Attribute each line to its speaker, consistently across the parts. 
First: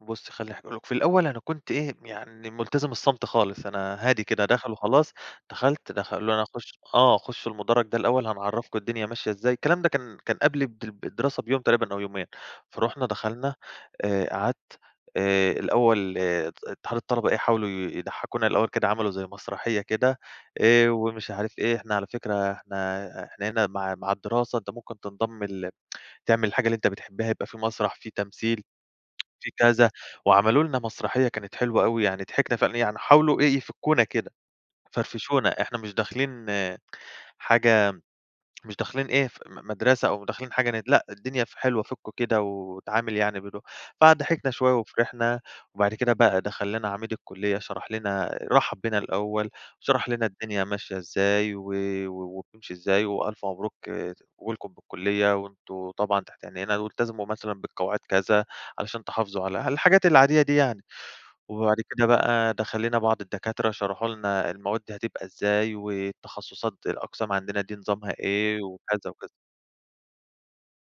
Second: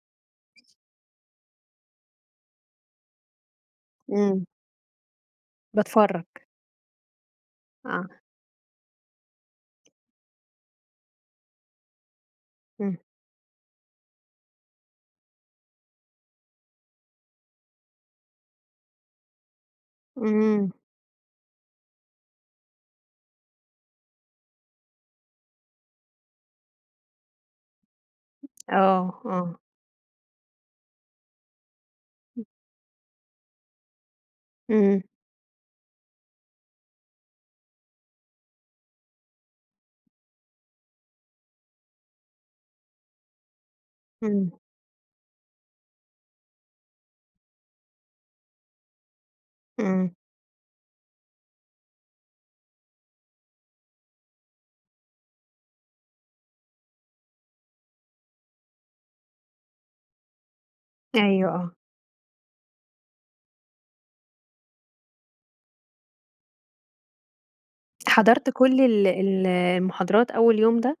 Speaker 1: بُصي خلّي اح أقول لِك في الأول أنا كنت إيه يعني ملتزم الصمت خالص أنا هادي كده
Speaker 2: إمم.
Speaker 1: داخل وخلاص دخلت د
Speaker 2: باتفرج.
Speaker 1: خلّوني أخُش، آه، خُش المُدرج ده
Speaker 2: آه.
Speaker 1: الأول هنعرّفكم الدنيا ماشية إزاي الكلام ده كان كان قبل الد الدراسة بيوم تقريبًا أو يومين
Speaker 2: إمم.
Speaker 1: فرُحنا دخلنا آآ قعدت آآ الأول آآ ات اتحاد الطلبة إيه حاولوا ي يضحكونا الأول كده عملوا زي مسرحية كده
Speaker 2: إمم.
Speaker 1: آآ ومش عارف إيه إحنا على فكرة إحنا إحنا هنا مع مع الدراسة أنت ممكن تنضم ل تعمل الحاجة اللي أنت بتحبها يبقى فيه مسرح فيه تمثيل
Speaker 2: آه،
Speaker 1: فيه
Speaker 2: آه.
Speaker 1: كذا وعملوا لنا مسرحية كانت حلوة أوي يعني
Speaker 2: امم.
Speaker 1: ضحكنا فعلًا، يعني حاولوا إيه، يفكّونا كده
Speaker 2: إمم.
Speaker 1: يفرفشونا إحنا مش داخلين آآ حاجة مش داخلين إيه م مدرسة أو داخلين حاجة ن لأ الدنيا ف حلوة فُكوا كده واتعامل يعني بدو فضحكنا
Speaker 2: إمم.
Speaker 1: شوية وفِرِحنا، وبعد كده بقى دخلّ لنا عميد الكُلّية شرح لنا آآ رحَّب بينا الأول وشرح
Speaker 2: إمم.
Speaker 1: لنا الدنيا ماشية إزاي و و وبتمشي إزاي، وألف مبروك آآ قبولكم بالكُلّية وأنتم طبعًا تحت عنينا وإلتزموا مثلًا بالقواعد كذا علشان تحافظوا على، الحاجات العادية دي يعني،
Speaker 2: أيوه،
Speaker 1: وبعد
Speaker 2: آه.
Speaker 1: كده بقى دخل لنا بعض الدكاترة شرحوا لنا المواد هتبقى إزاي والتخصصات الأقسام عندنا دي نظامها
Speaker 2: حضرت
Speaker 1: إيه
Speaker 2: كُلّ ال
Speaker 1: وكذا وكذا.
Speaker 2: ال المحاضرات أول يوم ده؟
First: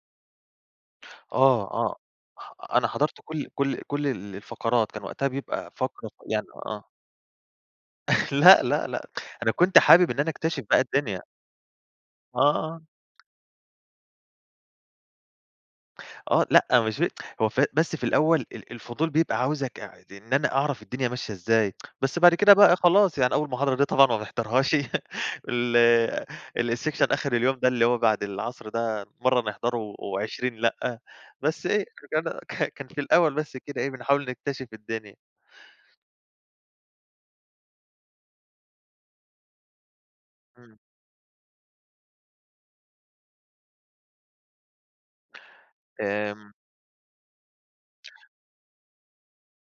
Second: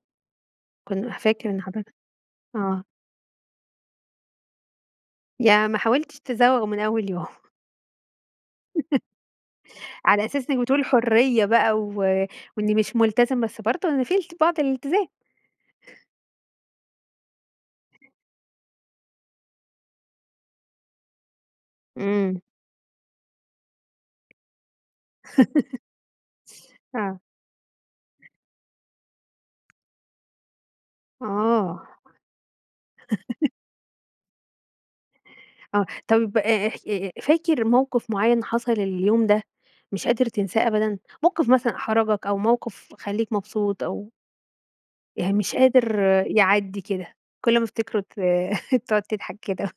Speaker 2: كن فاكر إن
Speaker 1: آه
Speaker 2: حضرت؟
Speaker 1: آه أ
Speaker 2: آه.
Speaker 1: أنا حضرت كُلّ كُلّ كُلّ ال الفقرات كان وقتها
Speaker 2: يعني
Speaker 1: بيبقى
Speaker 2: ما
Speaker 1: فقرة
Speaker 2: حاولتش
Speaker 1: فيعني
Speaker 2: تزوّغ من
Speaker 1: آه.
Speaker 2: أول يوم.
Speaker 1: لأ لأ لأ أنا كنت حابب إن
Speaker 2: على
Speaker 1: أنا
Speaker 2: أساس إنك
Speaker 1: أكتشف بقى
Speaker 2: بتقول
Speaker 1: الدنيا.
Speaker 2: حرية بقى و
Speaker 1: آه،
Speaker 2: وإني
Speaker 1: آه.
Speaker 2: مش ملتزم بس برضه يعني في ال بعض الالتزام.
Speaker 1: آه لأ مش ف هو ف بس في الأول ال الفضول بيبقى عاوزك يع ت إن أنا أعرف الدنيا ماشية إزاي بس بعد
Speaker 2: إمم.
Speaker 1: كده بقى إيه خلاص يعني أول محاضرة دي طبعًا ما بنحضرهاش ال آآ الsection
Speaker 2: آه.
Speaker 1: آخر اليوم ده، اللي هو بعد العصر ده مَرّة نحضره و و20 لآ بس إيه،
Speaker 2: آه.
Speaker 1: [unintelligible] ك كان في الأول بس كده إيه بنحاول نكتشف الدنيا.
Speaker 2: آه، طيب آآ اح آآ فاكر موقف مُعيّن حصل اليوم ده مش قادر تنساه
Speaker 1: إمم.
Speaker 2: أبدًا؟ موقف مثلًا أحرجك أو موقف خليك مبسوط أو يعني مش قادر
Speaker 1: آمم.
Speaker 2: يعدّي كده كُلّ ما تفتكره ت تقعد تضحك كده.